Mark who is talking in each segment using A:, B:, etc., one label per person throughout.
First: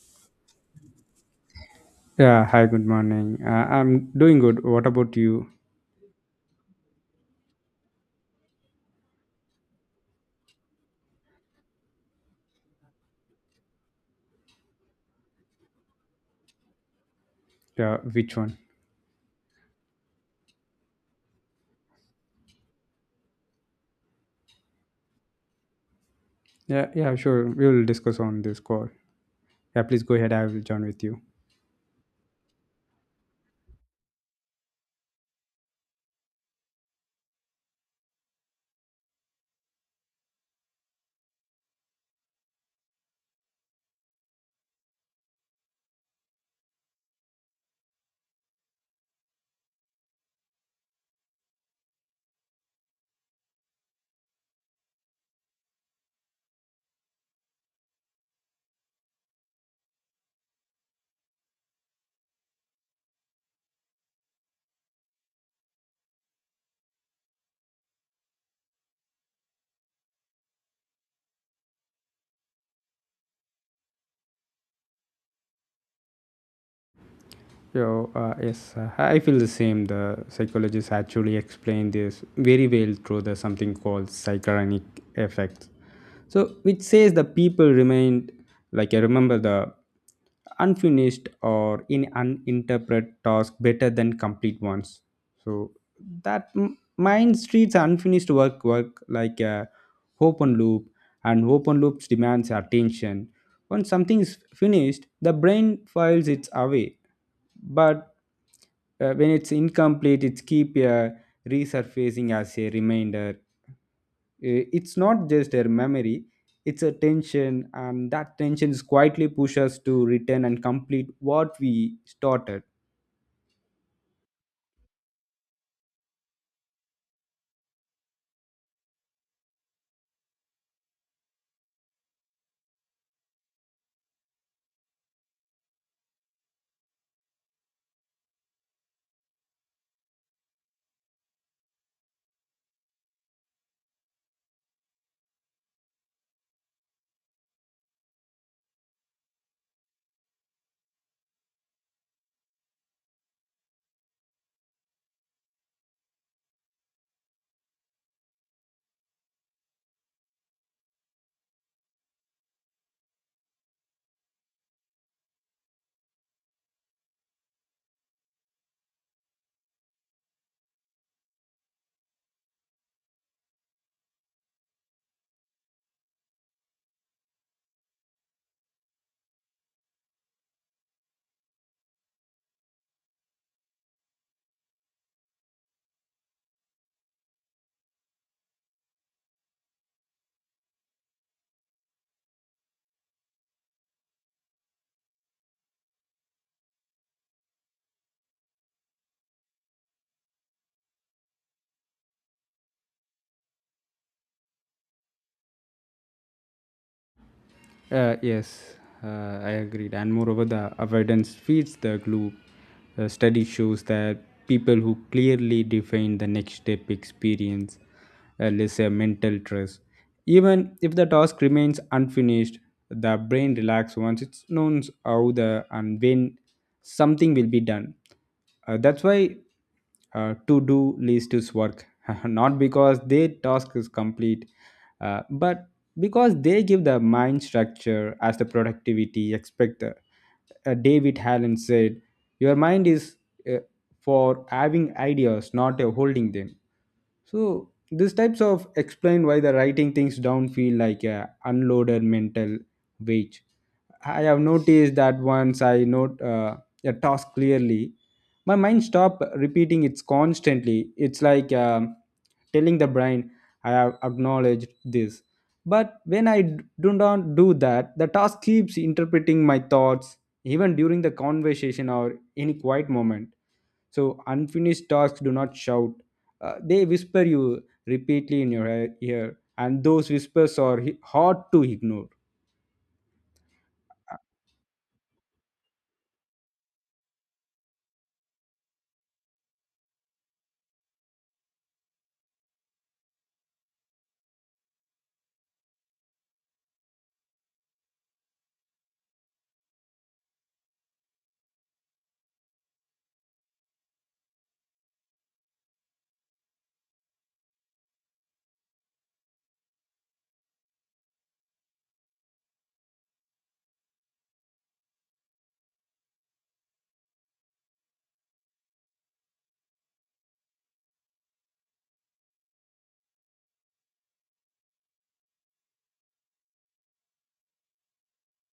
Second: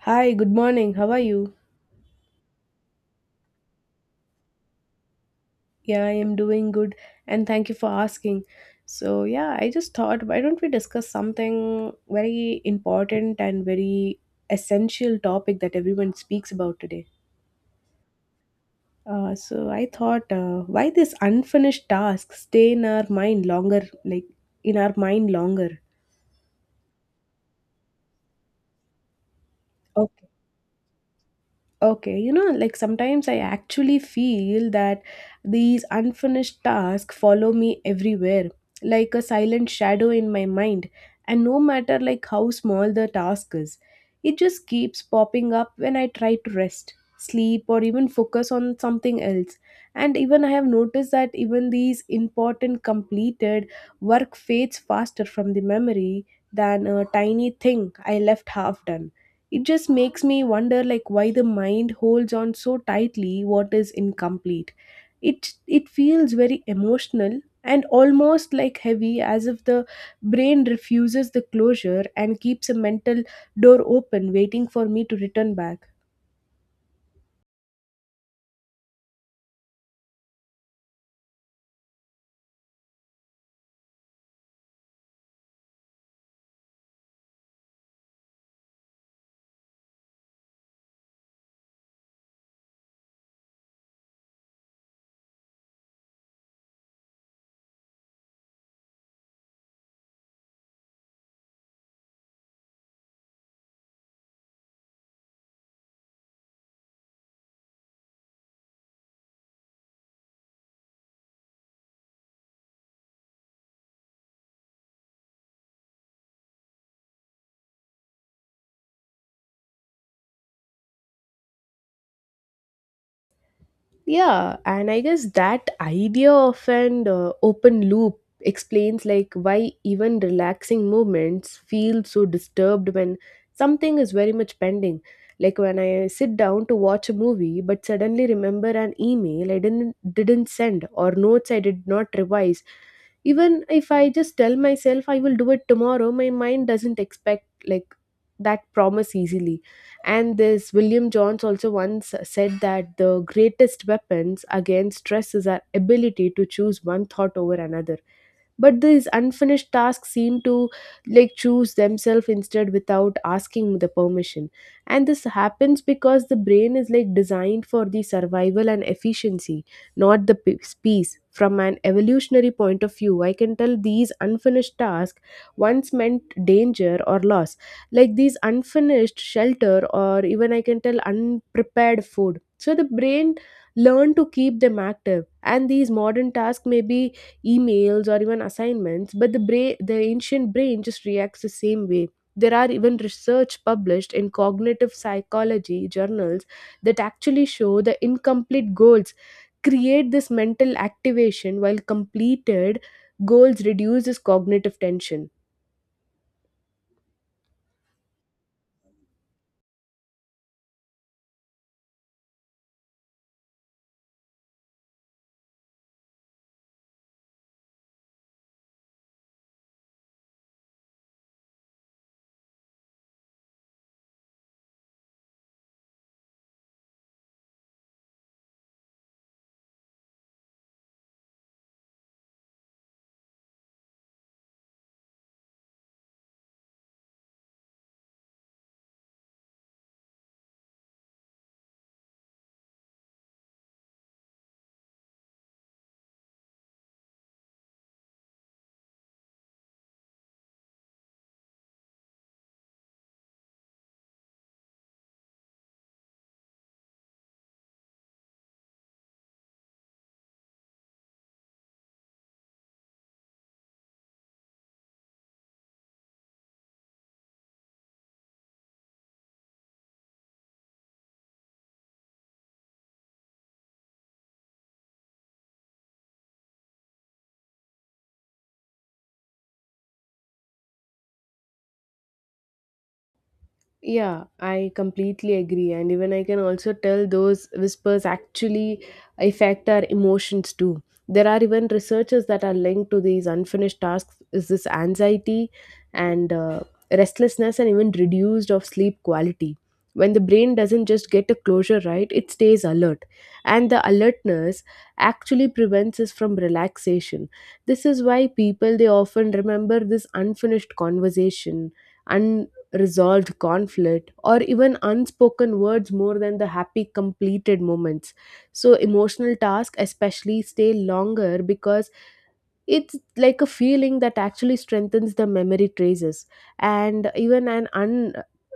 A: Hi, good morning. How are you?
B: Yeah, hi, good morning. I'm doing good. What about you?
A: Yeah, I am doing good and thank you for asking. So, yeah, I just thought why don't we discuss something very important and very essential topic that everyone speaks about today.
B: Yeah, which one?
A: So I thought why this unfinished task stay in our mind longer like in our mind longer.
B: Yeah, yeah, sure. We will discuss on this call. Yeah, please go ahead. I will join with you.
A: Okay, you know, like sometimes I actually feel that these unfinished tasks follow me everywhere, like a silent shadow in my mind. And no matter like how small the task is, it just keeps popping up when I try to rest, sleep, or even focus on something else. And even I have noticed that even these important completed work fades faster from the memory than a tiny thing I left half done. It just makes me wonder like why the mind holds on so tightly what is incomplete. It feels very emotional and almost like heavy as if the brain refuses the closure and keeps a mental door open waiting for me to return back.
B: Yes, I feel the same. The psychologists actually explain this very well through the something called psychronic effect. So, which says the people remained like I remember the unfinished or in uninterpreted task better than complete ones. So that mind treats unfinished work like a open loop, and open loops demands attention. When something is finished, the brain files it away but when it's incomplete it's keep resurfacing as a reminder. It's not just a memory, it's a tension, and that tension is quietly push us to return and complete what we started.
A: Yeah, and I guess that idea of an open loop explains like why even relaxing movements feel so disturbed when something is very much pending. Like when I sit down to watch a movie but suddenly remember an email I didn't send or notes I did not revise. Even if I just tell myself I will do it tomorrow, my mind doesn't expect like that promise easily. And this William Jones also once said that the greatest weapons against stress is our ability to choose one thought over another, but these unfinished tasks seem to like choose themselves instead without asking the permission. And this happens because the brain is like designed for the survival and efficiency, not the peace. From an evolutionary point of view, I can tell these unfinished tasks once meant danger or loss, like these unfinished shelter or even I can tell unprepared food. So the brain learn to keep them active, and these modern tasks may be emails or even assignments, but the brain, the ancient brain, just reacts the same way. There are even research published in cognitive psychology journals that actually show the incomplete goals create this mental activation while completed goals reduce this cognitive tension.
B: Yes, I agreed. And moreover, the avoidance feeds the glue. A study shows that people who clearly define the next step experience, let's say mental trust, even if the task remains unfinished, the brain relaxes once it's known how the and when something will be done. That's why to-do list is work, not because their task is complete, but because they give the mind structure as the productivity expected. David Allen said, "Your mind is uh, for having ideas, not holding them." So these types of explain why the writing things down feel like a unloaded mental weight. I have noticed that once I note a task clearly, my mind stop repeating it constantly. It's like telling the brain, "I have acknowledged this." But when I do not do that, the task keeps interpreting my thoughts, even during the conversation or any quiet moment. So unfinished tasks do not shout. They whisper you repeatedly in your ear, and those whispers are hard to ignore.
A: Yeah, I completely agree. And even I can also tell those whispers actually affect our emotions too. There are even researchers that are linked to these unfinished tasks is this anxiety and restlessness and even reduced of sleep quality. When the brain doesn't just get a closure right, it stays alert. And the alertness actually prevents us from relaxation. This is why people they often remember this unfinished conversation, resolved conflict, or even unspoken words more than the happy completed moments. So emotional tasks especially stay longer because it's like a feeling that actually strengthens the memory traces. And even an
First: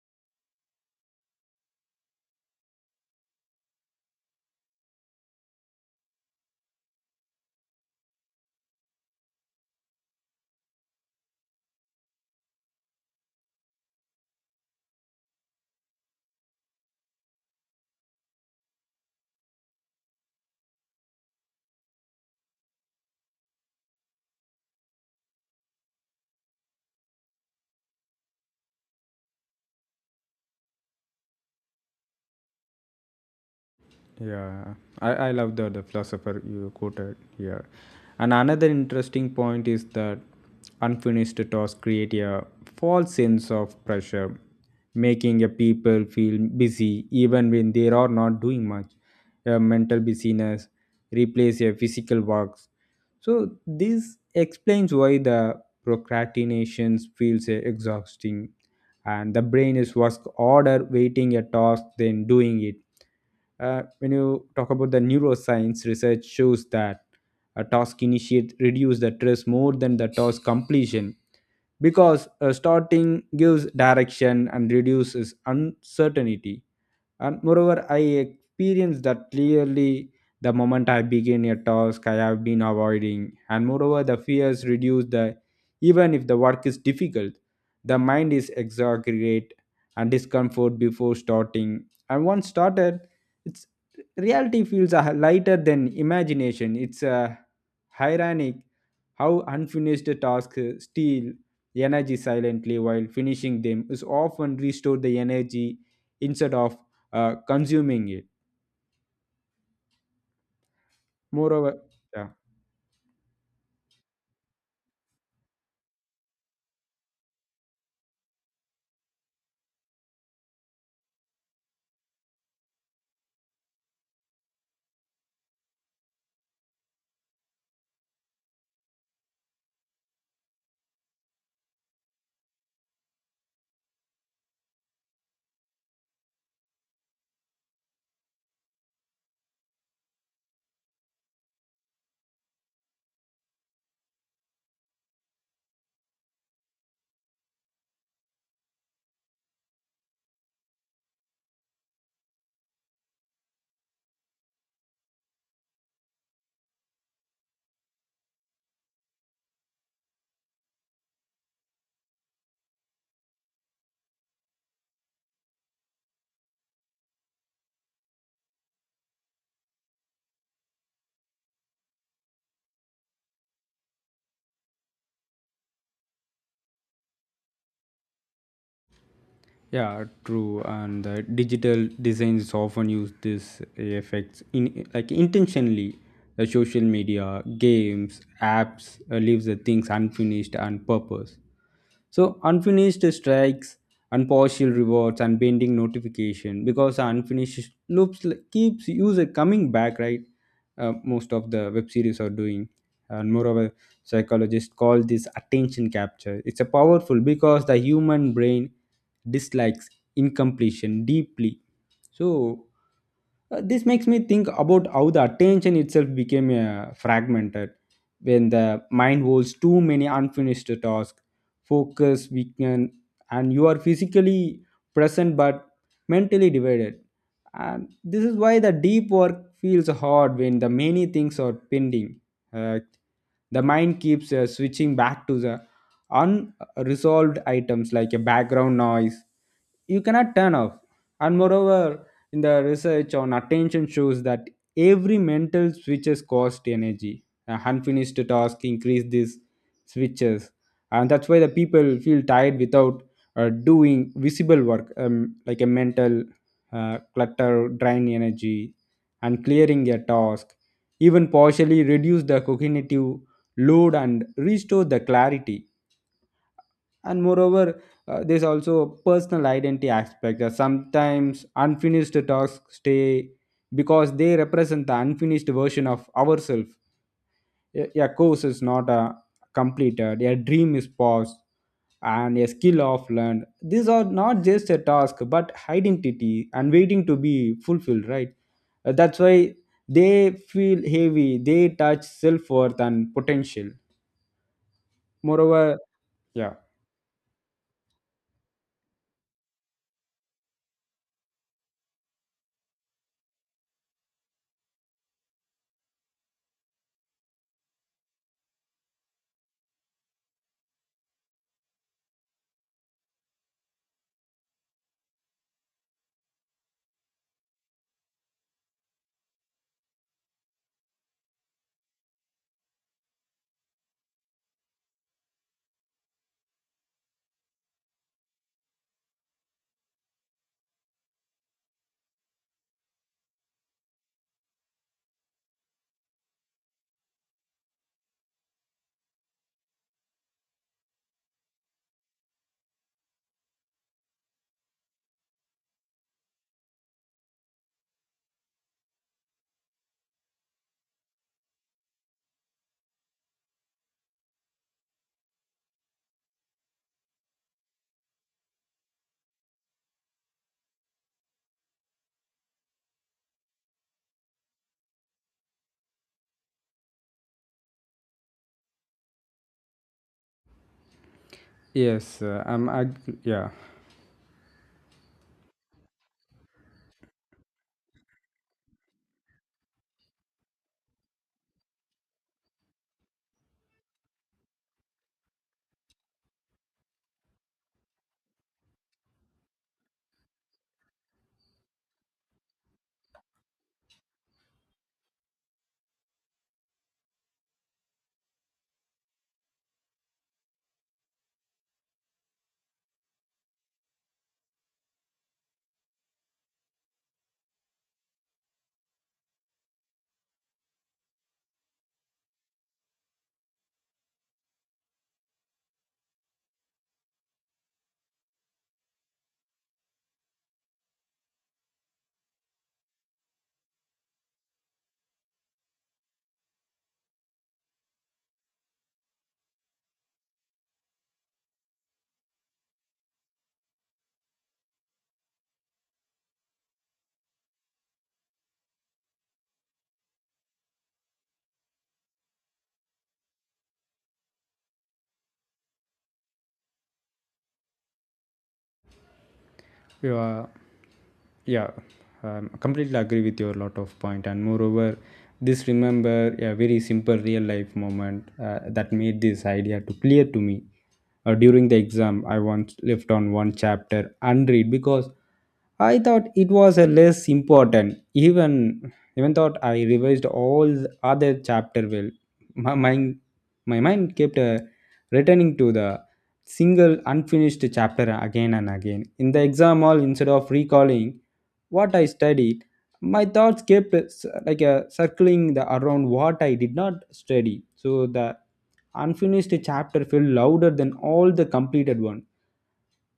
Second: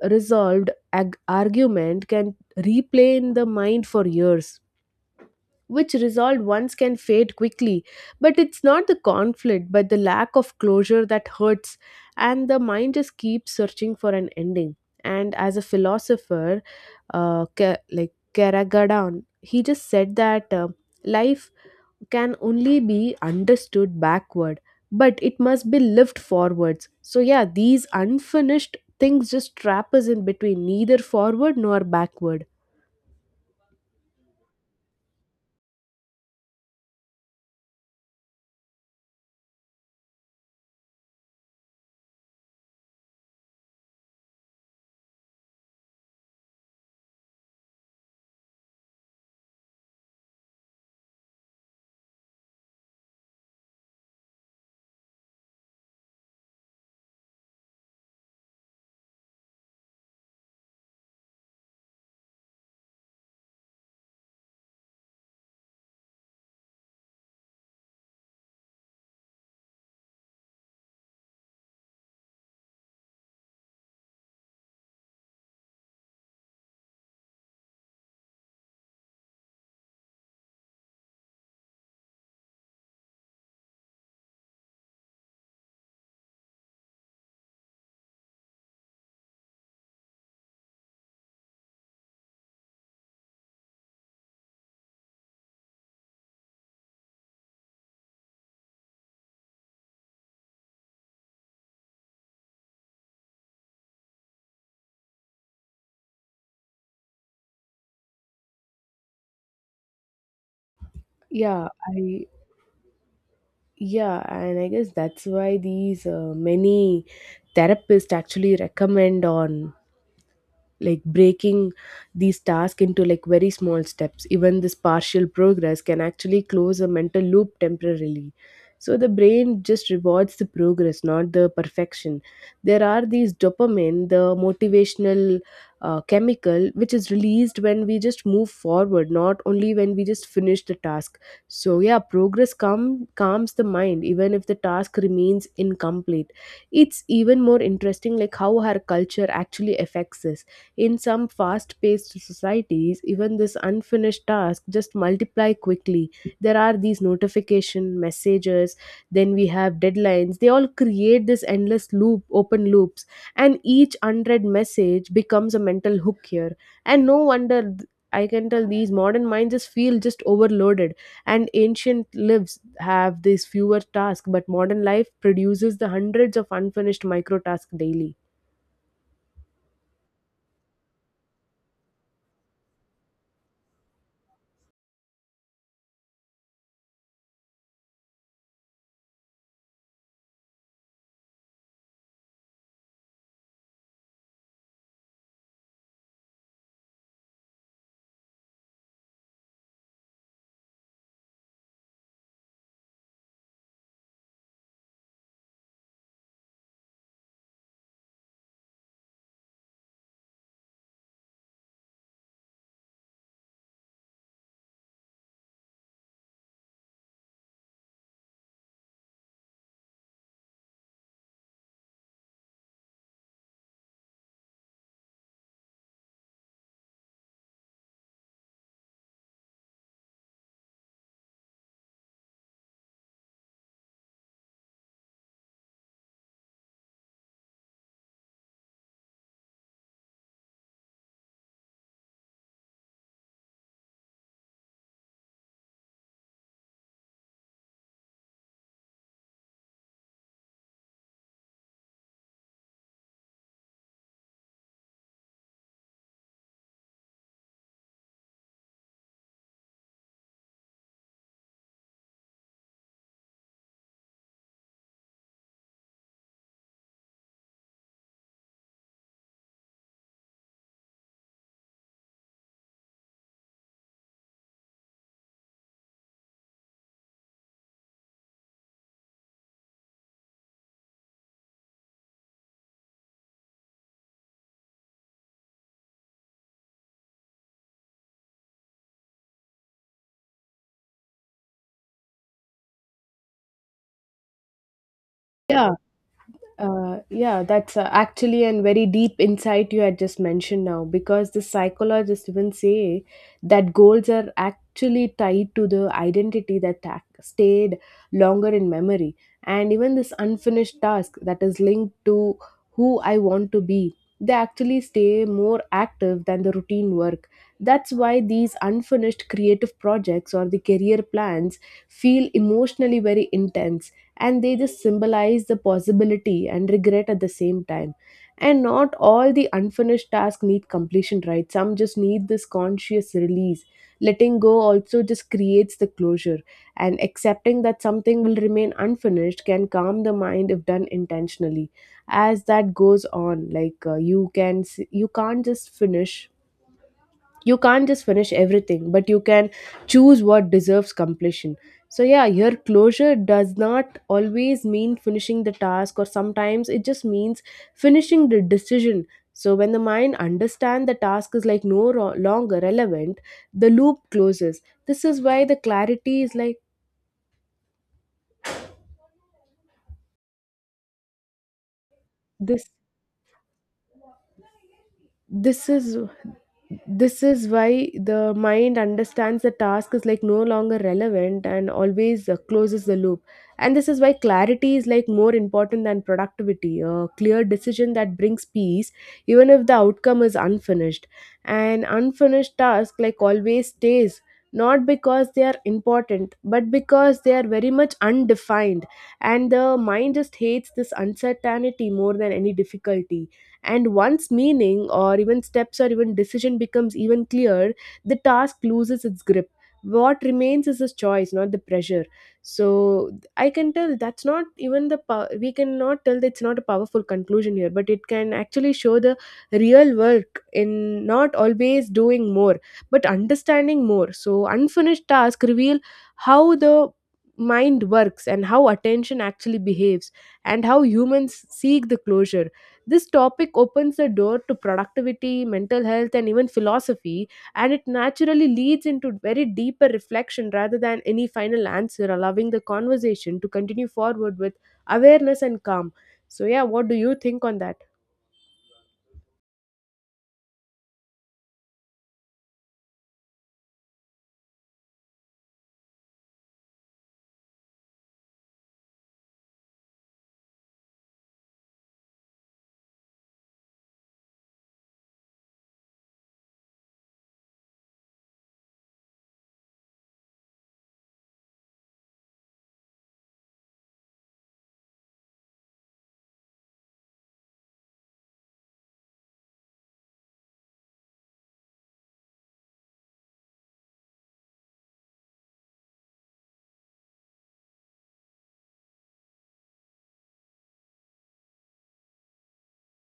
A: unresolved argument can replay in the mind for years, which resolved once can fade quickly. But it's not the conflict, but the lack of closure that hurts, and the mind just keeps searching for an ending. And as a philosopher, like Karagadan, he just said that life can only be understood backward, but it must be lived forwards. So, yeah, these unfinished things just trap us in between, neither forward nor backward.
B: Yeah, I love the philosopher you quoted here. And another interesting point is that unfinished tasks create a false sense of pressure, making a people feel busy even when they are not doing much. A mental busyness replace a physical works. So this explains why the procrastination feels exhausting, and the brain is work harder waiting a task than doing it. When you talk about the neuroscience, research shows that a task initiate reduce the stress more than the task completion, because starting gives direction and reduces uncertainty. And moreover, I experienced that clearly. The moment I begin a task I have been avoiding, and moreover the fears reduce the even if the work is difficult, the mind is exaggerate and discomfort before starting, and once started it's reality feels lighter than imagination. It's ironic how unfinished tasks steal energy silently while finishing them is often restore the energy instead of consuming it.
A: Yeah,
B: Moreover,
A: I
B: yeah.
A: Yeah, and I guess that's why these many therapists actually recommend on like breaking these tasks into like very small steps. Even this partial progress can actually close a mental loop temporarily, so the brain just rewards the progress, not the perfection. There are these dopamine, the motivational chemical, which is released when we just move forward, not only when we just finish the task. So yeah, progress calms the mind even if the task remains incomplete. It's even more interesting like how our culture actually affects this. In some fast paced societies, even this unfinished task just multiply quickly. There are these notification messages, then we have deadlines. They all create this endless loop, open loops, and each unread message becomes a mental hook here. And no wonder I can tell these modern minds just feel just overloaded, and ancient lives have these fewer tasks, but modern life produces the hundreds of unfinished micro tasks daily.
B: Yeah, true. And the digital designs often use this effects in like intentionally. The social media, games, apps leaves the things unfinished on purpose. So unfinished strikes and partial rewards and pending notification because unfinished loops keeps user coming back, right? Most of the web series are doing, and moreover, psychologists call this attention capture. It's a powerful because the human brain dislikes incompletion deeply. So this makes me think about how the attention itself became fragmented. When the mind holds too many unfinished tasks, focus weaken, and you are physically present but mentally divided. And this is why the deep work feels hard when the many things are pending. Uh, the mind keeps switching back to the unresolved items like a background noise you cannot turn off. And moreover, in the research on attention shows that every mental switches cost energy. Unfinished task increase these switches, and that's why the people feel tired without doing visible work, like a mental clutter, drain energy, and clearing a task. Even partially reduce the cognitive load and restore the clarity. And moreover, there's also a personal identity aspect. Sometimes unfinished tasks stay because they represent the unfinished version of ourselves. A course is not completed, a dream is paused, and a skill of learned, these are not just a task but identity and waiting to be fulfilled, right? That's why they feel heavy, they touch self-worth and potential.
A: Yeah,
B: Moreover, yeah.
A: yeah, that's actually a very deep insight you had just mentioned now, because the psychologists even say that goals are actually tied to the identity that stayed longer in memory. And even this unfinished task that is linked to who I want to be, they actually stay more active than the routine work. That's why these unfinished creative projects or the career plans feel emotionally very intense, and they just symbolize the possibility and regret at the same time. And not all the unfinished tasks need completion, right? Some just need this conscious release. Letting go also just creates the closure, and accepting that something will remain unfinished can calm the mind if done intentionally. As that goes on, like you can't just finish, you can't just finish everything, but you can choose what deserves completion. So yeah, here closure does not always mean finishing the task, or sometimes it just means finishing the decision. So when the mind understands the task is like no longer relevant, the loop closes. This is why the clarity is like
B: Yes, I'm
A: this
B: yeah.
A: this is this is why the mind understands the task is like no longer relevant and always closes the loop. And this is why clarity is like more important than productivity. A clear decision that brings peace even if the outcome is unfinished. An unfinished task like always stays, not because they are important, but because they are very much undefined, and the mind just hates this uncertainty more than any difficulty. And once meaning or even steps or even decision becomes even clear, the task loses its grip. What remains is a choice, not the pressure. So I can tell that's not even the pow- we cannot tell that it's not a powerful conclusion here, but it can actually show the real work in not always doing more, but understanding more. So unfinished tasks reveal how the mind works, and how attention actually behaves, and how humans seek the closure. This topic opens the door to productivity, mental health, and even philosophy, and it naturally leads into very deeper reflection rather than any final answer, allowing the conversation to continue forward with awareness and calm. So, yeah, what do you think on that?
B: 对吧？Yeah, completely agree with your lot of point. And moreover, this remember a very simple real life moment that made this idea to clear to me. During the exam I once left on one chapter unread because I thought it was a less important. Even thought I revised all the other chapter well, my mind my mind kept returning to the single unfinished chapter again and again. In the exam hall, instead of recalling what I studied, my thoughts kept like circling the, around what I did not study. So the unfinished chapter felt louder than all the completed one.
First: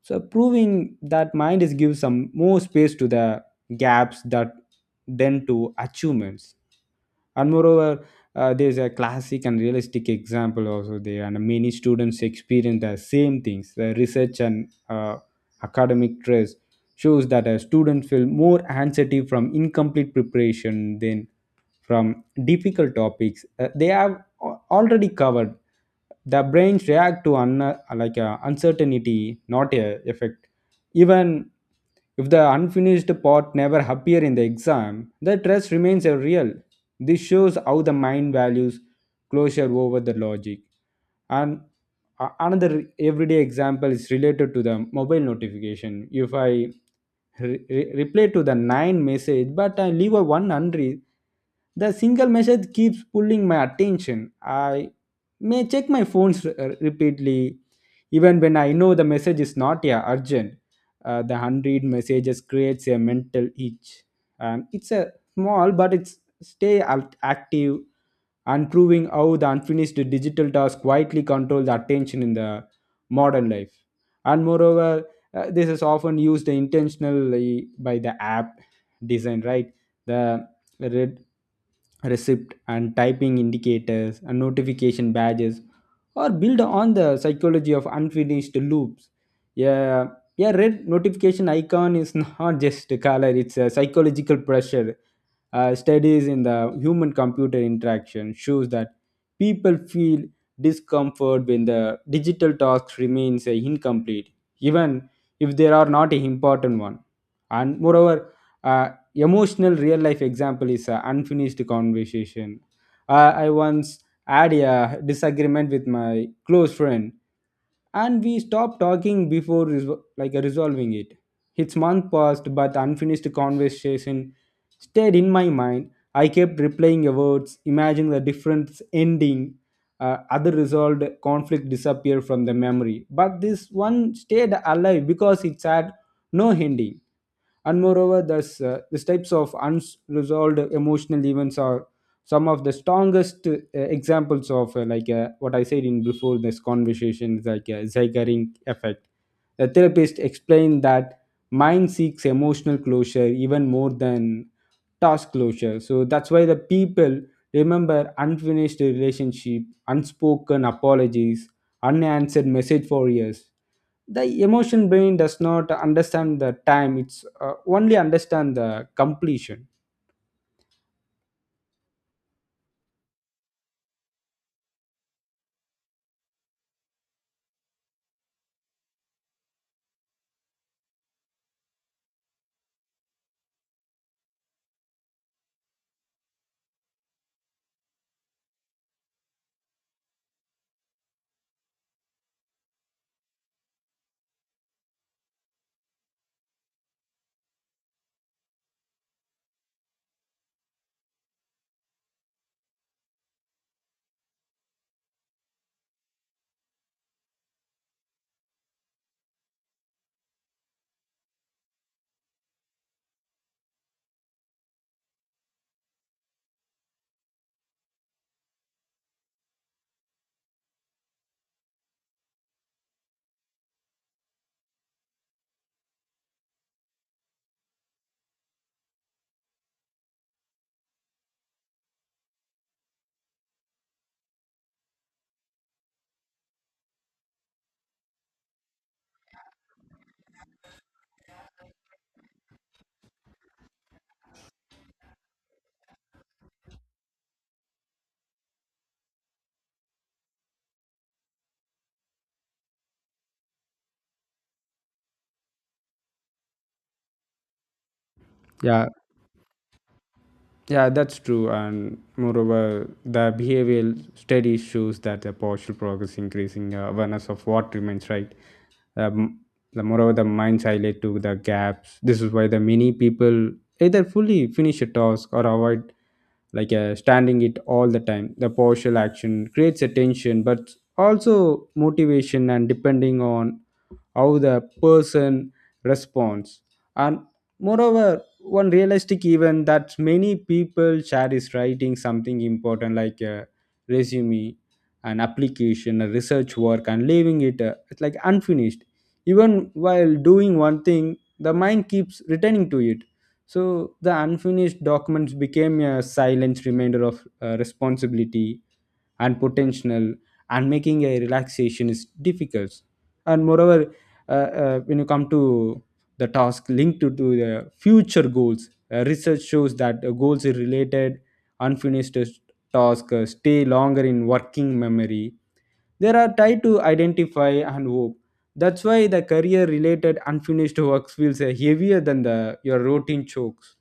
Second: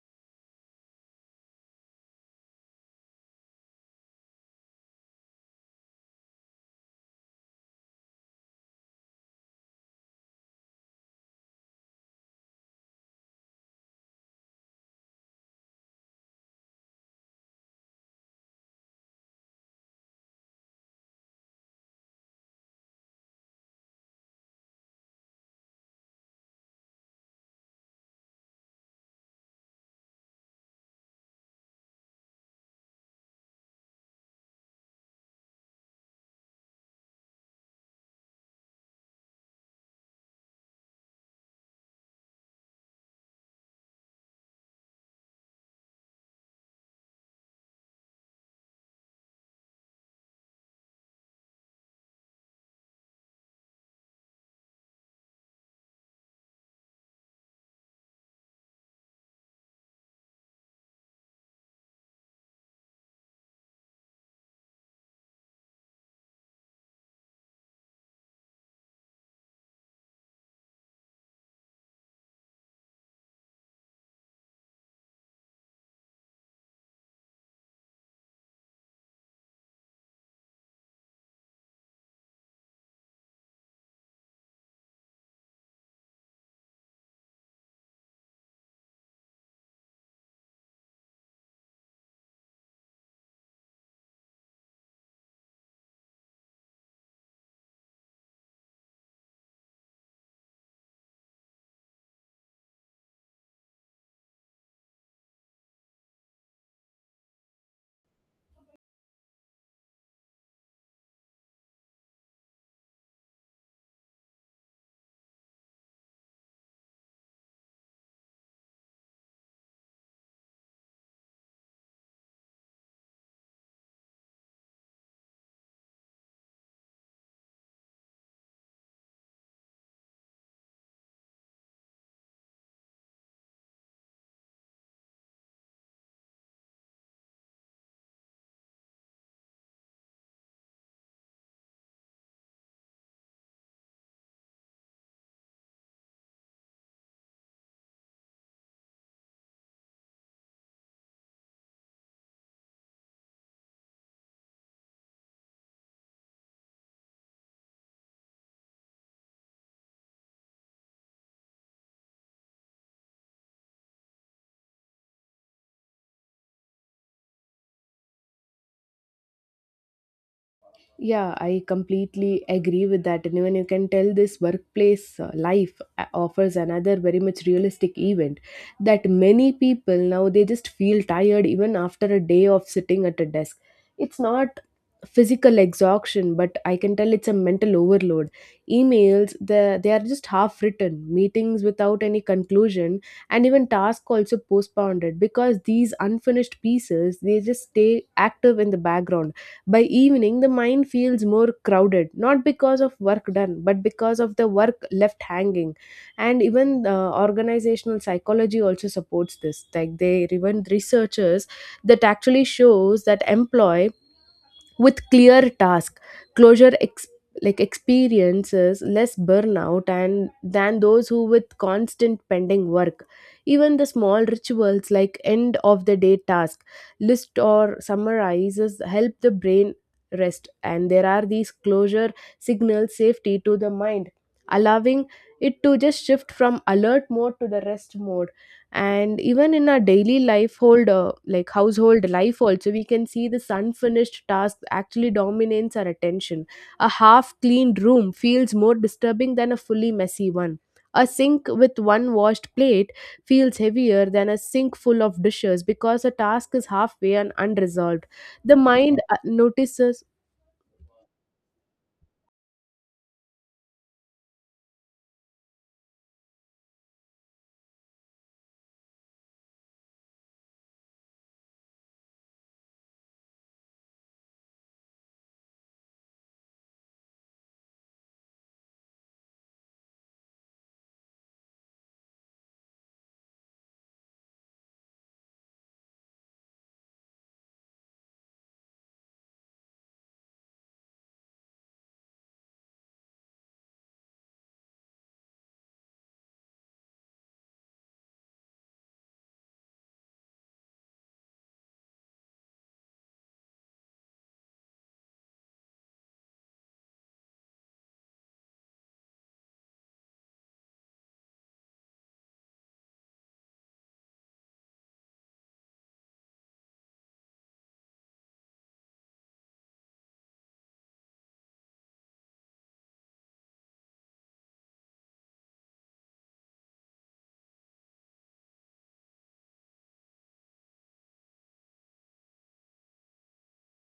B: So proving that mind is gives some more space to the gaps that then to achievements. And moreover, there's a classic and realistic example also there, and many students experience the same things. The research and academic stress shows that a student feel more anxiety from incomplete preparation than from difficult topics. They have already covered, the brains react to like a uncertainty, not a effect. Even if the unfinished part never appear in the exam, the trust remains a real. This shows how the mind values closure over the logic. And another everyday example is related to the mobile notification. If I reply to the nine message, but I leave a one unread, the single message keeps pulling my attention. I may check my phones repeatedly, even when I know the message is not yeah, urgent. The unread messages creates a mental itch, and it's a small but it's stay active, and proving how the unfinished digital tasks quietly control the attention in the modern life. And moreover, this is often used intentionally by the app design, right? The red receipt and typing indicators and notification badges or build on the psychology of unfinished loops. A a red notification icon is not just a color, it's a psychological pressure. Studies in the human computer interaction shows that people feel discomfort when the digital task remains incomplete, even if there are not an important one. And moreover, emotional real life example is an unfinished conversation. I once had a disagreement with my close friend, and we stopped talking before like resolving it. Its month passed, but unfinished conversation stayed in my mind. I kept replaying your words, imagining the different ending. Other resolved conflict disappeared from the memory, but this one stayed alive because it had no ending. And moreover, thus these types of unresolved emotional events are some of the strongest examples of like what I said in before this conversation is like a zeigerin effect. The therapist explained that mind seeks emotional closure even more than task closure. So that's why the people remember unfinished relationship, unspoken apologies, unanswered message for years. The emotion brain does not understand the time, it's only understand the completion.
A: Yeah, I completely agree with that. And even you can tell this workplace life offers another very much realistic event that many people now they just feel tired even after a day of sitting at a desk. It's not physical exhaustion, but I can tell it's a mental overload. Emails, they are just half written, meetings without any conclusion, and even tasks also postponed because these unfinished pieces they just stay active in the background. By evening the mind feels more crowded, not because of work done, but because of the work left hanging. And even organizational psychology also supports this. Like they even researchers that actually shows that employees with clear task closure like experiences less burnout and than those who with constant pending work. Even the small rituals like end of the day task list or summarizes help the brain rest, and there are these closure signals safety to the mind, allowing it to just shift from alert mode to the rest mode. And even in our daily life hold like household life also, we can see this unfinished task actually dominates our attention. A half cleaned room feels more disturbing than a fully messy one. A sink with one washed plate feels heavier than a sink full of dishes because a task is halfway and unresolved, the
B: Yeah.
A: mind notices.
B: Yeah, that's true. And moreover, the behavioral studies shows that the partial progress increasing awareness of what remains, right? Um, the moreover, the minds highlight to the gaps. This is why the many people either fully finish a task or avoid like standing it all the time. The partial action creates attention, but also motivation and depending on how the person responds. And moreover, one realistic event that many people share is writing something important like a resume, an application, a research work, and leaving it it's like unfinished. Even while doing one thing, the mind keeps returning to it. So the unfinished documents became a silent reminder of responsibility and potential, and making a relaxation is difficult. And moreover, when you come to the task linked to the future goals, research shows that goals are related unfinished task stay longer in working memory. They are tied to identify and hope. That's why the career related unfinished works feels heavier than the your routine chokes.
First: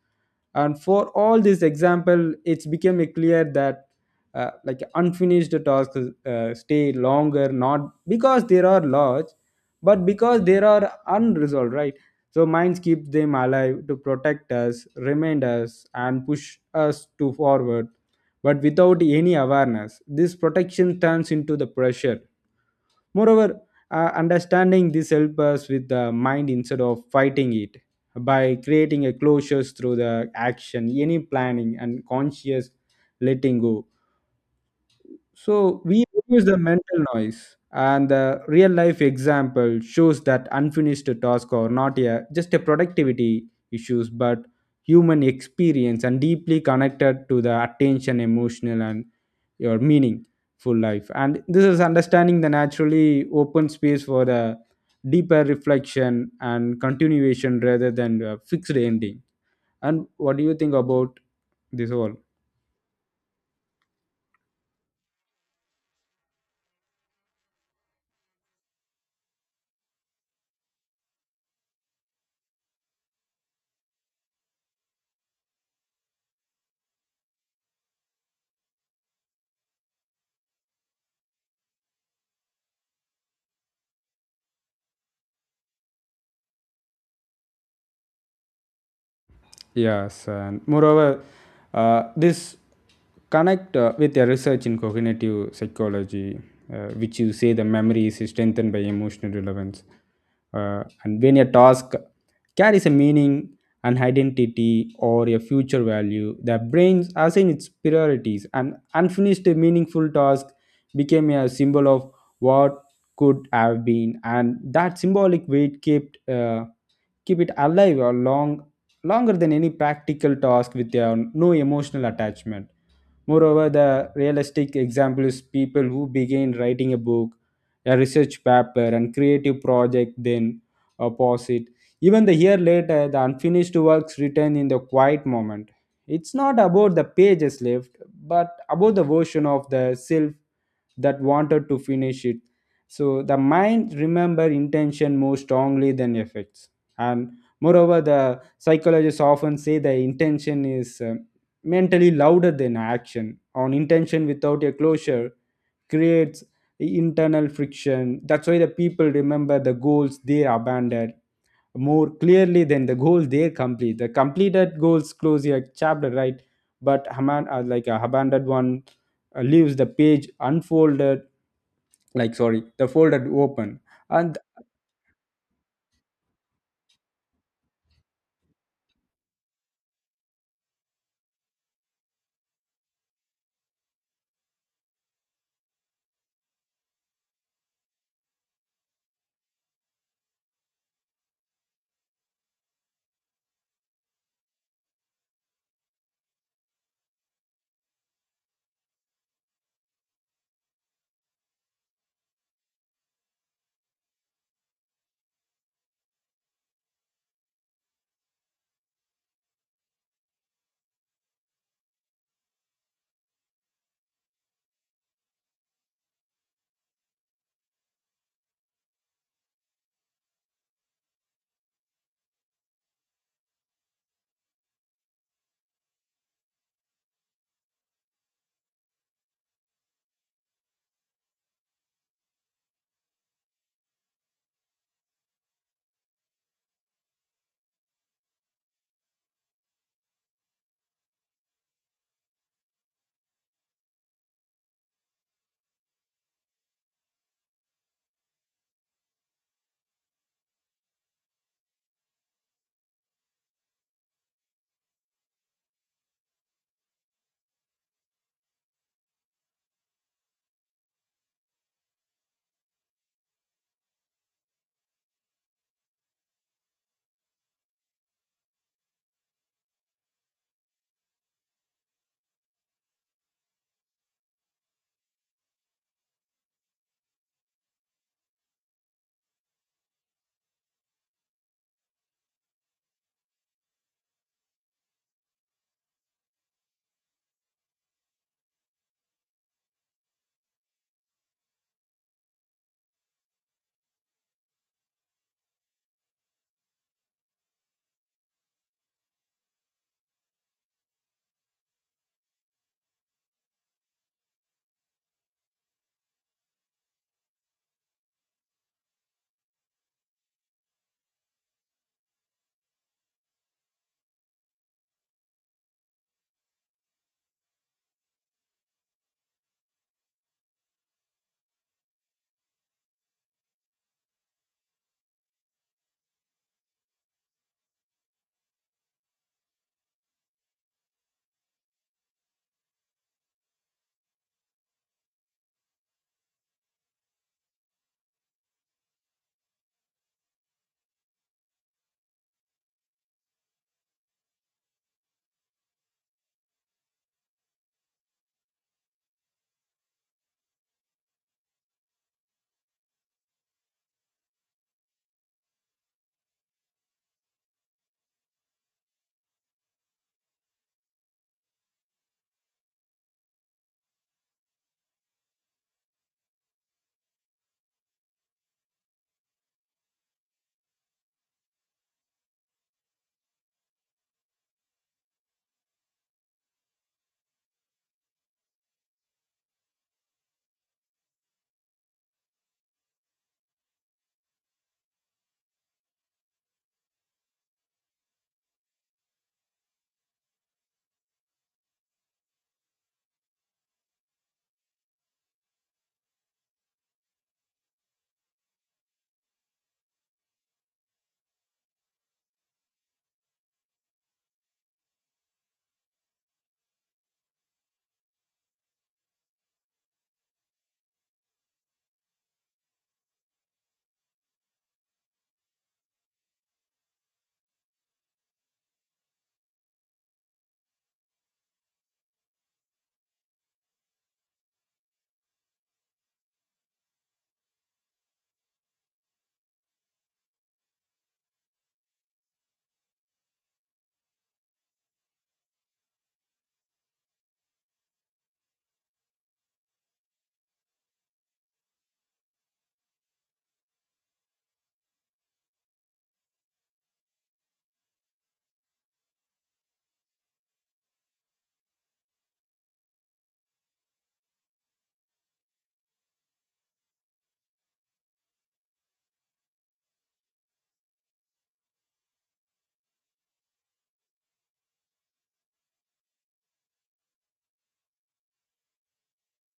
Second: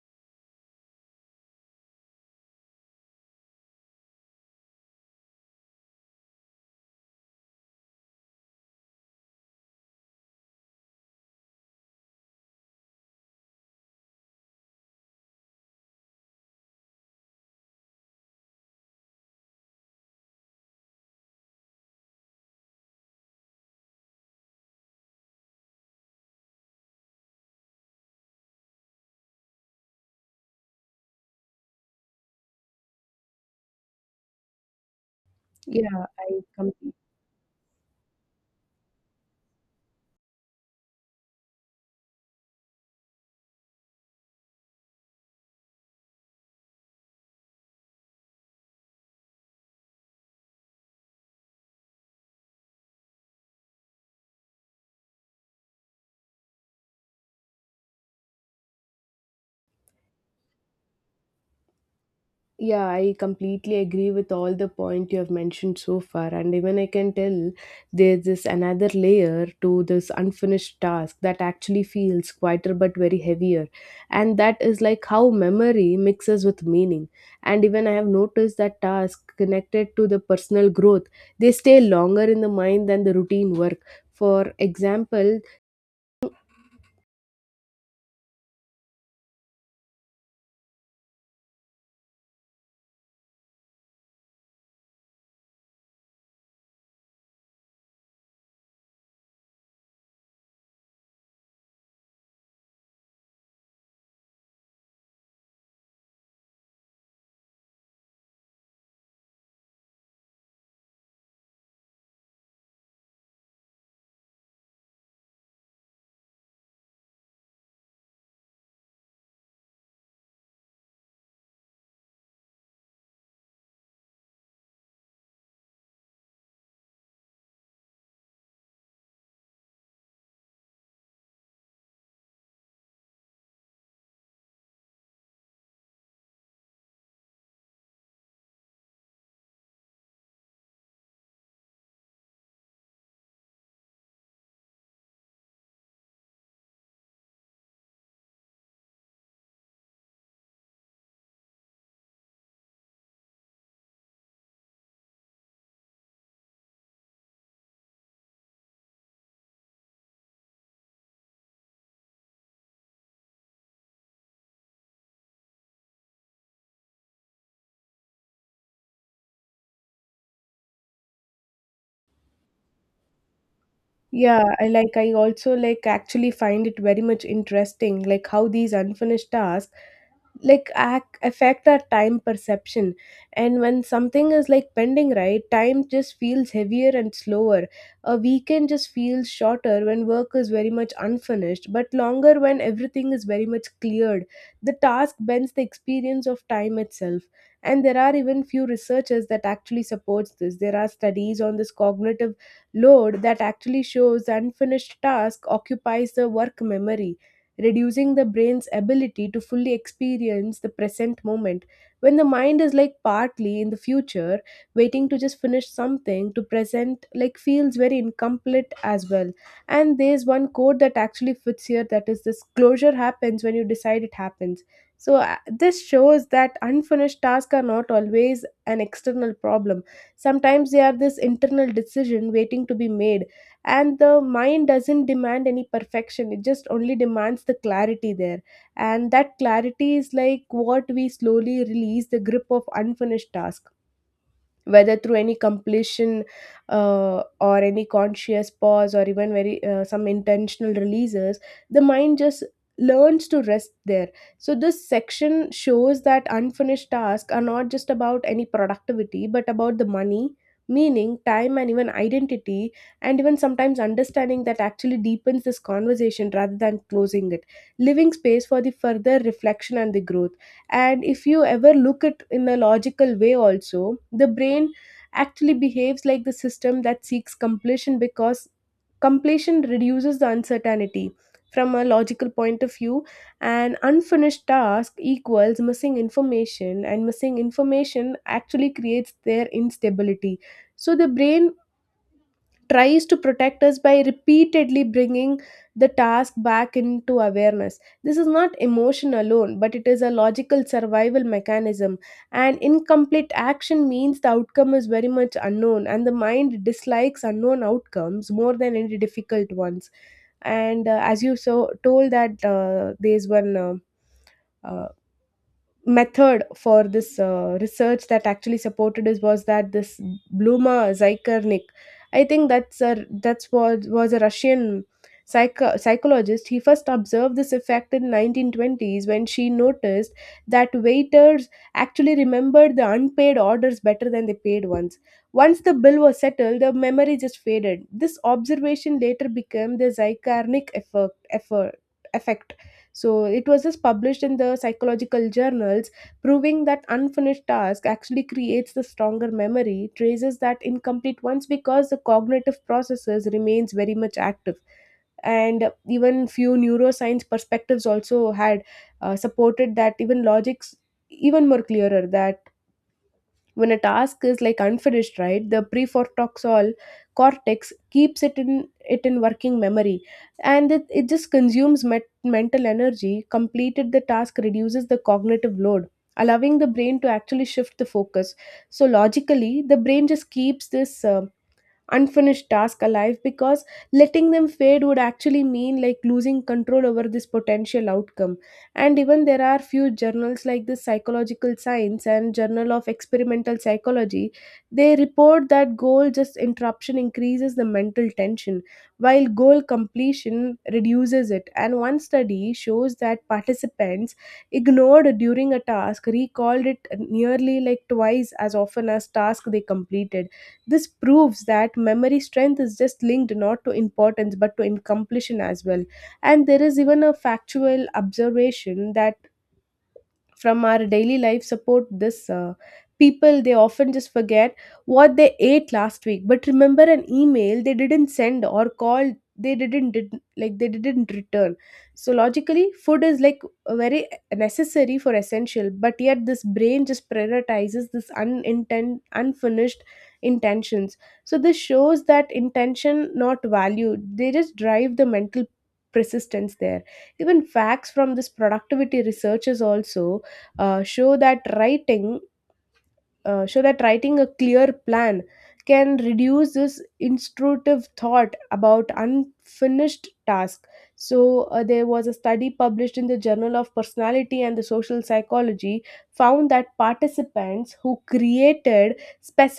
B: And for all this example, it's become a clear that like unfinished tasks stay longer not because they are large but because they are unresolved, right? So minds keep them alive to protect us, remind us, and push us to forward. But without any awareness this protection turns into the pressure. Moreover, understanding this helps us with the mind instead of fighting it, by creating a closure through the action, any planning, and conscious letting go. So we
A: yeah i
B: reduce the
A: completely
B: mental noise, and the real life example shows that unfinished tasks are not a, just a productivity issues, but human experience and deeply connected to the attention, emotional, and your meaningful life. And this is understanding the naturally open space for the deeper reflection and continuation rather than a fixed ending. And what do you think about this all?
A: Yeah, I completely agree with all the point you have mentioned so far, and even I can tell there's this another layer to this unfinished task that actually feels quieter but very heavier, and that is like how memory mixes with meaning. And even I have noticed that tasks connected to the personal growth they stay longer in the mind than the routine work. For example,
B: Yes, and moreover, this connect with your research in cognitive psychology, which you say the memory is strengthened by emotional relevance, and when a task carries a meaning, an identity, or a future value, the brain assigns its priorities. An unfinished meaningful task became a symbol of what could have been, and that symbolic weight kept. Keep it alive or longer than any practical task with no emotional attachment. Moreover, the realistic example is people who begin writing a book, a research paper, and creative project, then pause it. Even the year later the unfinished works return in the quiet moment. It's not about the pages left but about the version of the self that wanted to finish it. So the mind remember intention more strongly than effects. And moreover, the psychologists often say the intention is mentally louder than action on intention. Without a closure creates internal friction. That's why the people remember the goals they abandoned more clearly than the goals they complete. The completed goals close a chapter, right? But Haman, like a abandoned one leaves the page unfolded, like sorry the folded open, and
A: yeah, I also like actually find it very much interesting like how these unfinished tasks affect our time perception. And when something is like pending right, time just feels heavier and slower. A weekend just feels shorter when work is very much unfinished, but longer when everything is very much cleared. The task bends the experience of time itself. And there are even few researchers that actually supports this. There are studies on this cognitive load that actually shows the unfinished task occupies the work memory, reducing the brain's ability to fully experience the present moment. When the mind is like partly in the future, waiting to just finish something to present like feels very incomplete as well. And there's one quote that actually fits here, that is this closure happens when you decide it happens. So, this shows that unfinished tasks are not always an external problem. Sometimes they are this internal decision waiting to be made, and the mind doesn't demand any perfection, it just only demands the clarity there. And that clarity is like what we slowly release the grip of unfinished task, whether through any completion, or any conscious pause, or even very some intentional releases. The mind just learns to rest there. So this section shows that unfinished tasks are not just about any productivity but about the money, meaning time and even identity, and even sometimes understanding that actually deepens this conversation rather than closing it, leaving space for the further reflection and the growth. And if you ever look at in a logical way, also the brain actually behaves like the system that seeks completion, because completion reduces the uncertainty. From a logical point of view, an unfinished task equals missing information, and missing information actually creates their instability. So the brain tries to protect us by repeatedly bringing the task back into awareness. This is not emotion alone, but it is a logical survival mechanism. And incomplete action means the outcome is very much unknown, and the mind dislikes unknown outcomes more than any difficult ones. And as you so told that there's one. Uh, method for this research that actually supported us was that this Bluma Zykernik, I think that's a that's was a Russian psychologist. He first observed this effect in 1920s when she noticed that waiters actually remembered the unpaid orders better than the paid ones. Once the bill was settled, the memory just faded. This observation later became the Zykarnik effect. Effect. So it was just published in the psychological journals, proving that unfinished task actually creates the stronger memory traces that incomplete ones, because the cognitive processes remains very much active. And even few neuroscience perspectives also had supported that even logics even more clearer that when a task is like unfinished, right, the prefrontal cortex keeps it in working memory, and it just consumes mental energy. Completed the task reduces the cognitive load, allowing the brain to actually shift the focus. So logically, the brain just keeps this unfinished task alive, because letting them fade would actually mean like losing control over this potential outcome. And even there are few journals like the psychological science and journal of experimental psychology, they report that goal just interruption increases the mental tension while goal completion reduces it. And one study shows that participants ignored during a task recalled it nearly like twice as often as task they completed. This proves that memory strength is just linked not to importance but to completion as well. And there is even a factual observation that from our daily life support this. People, they often just forget what they ate last week but remember an email they didn't send, or call they didn't did, like they didn't return. So logically, food is like very necessary for essential, but yet this brain just prioritizes this unintent unfinished intentions. So this shows that intention, not value, they just drive the mental persistence there. Even facts from this productivity researchers also show that writing so that writing a clear plan can reduce this intrusive thought about unfinished task. So there was a study published in the journal of personality and the social psychology, found that participants who created specific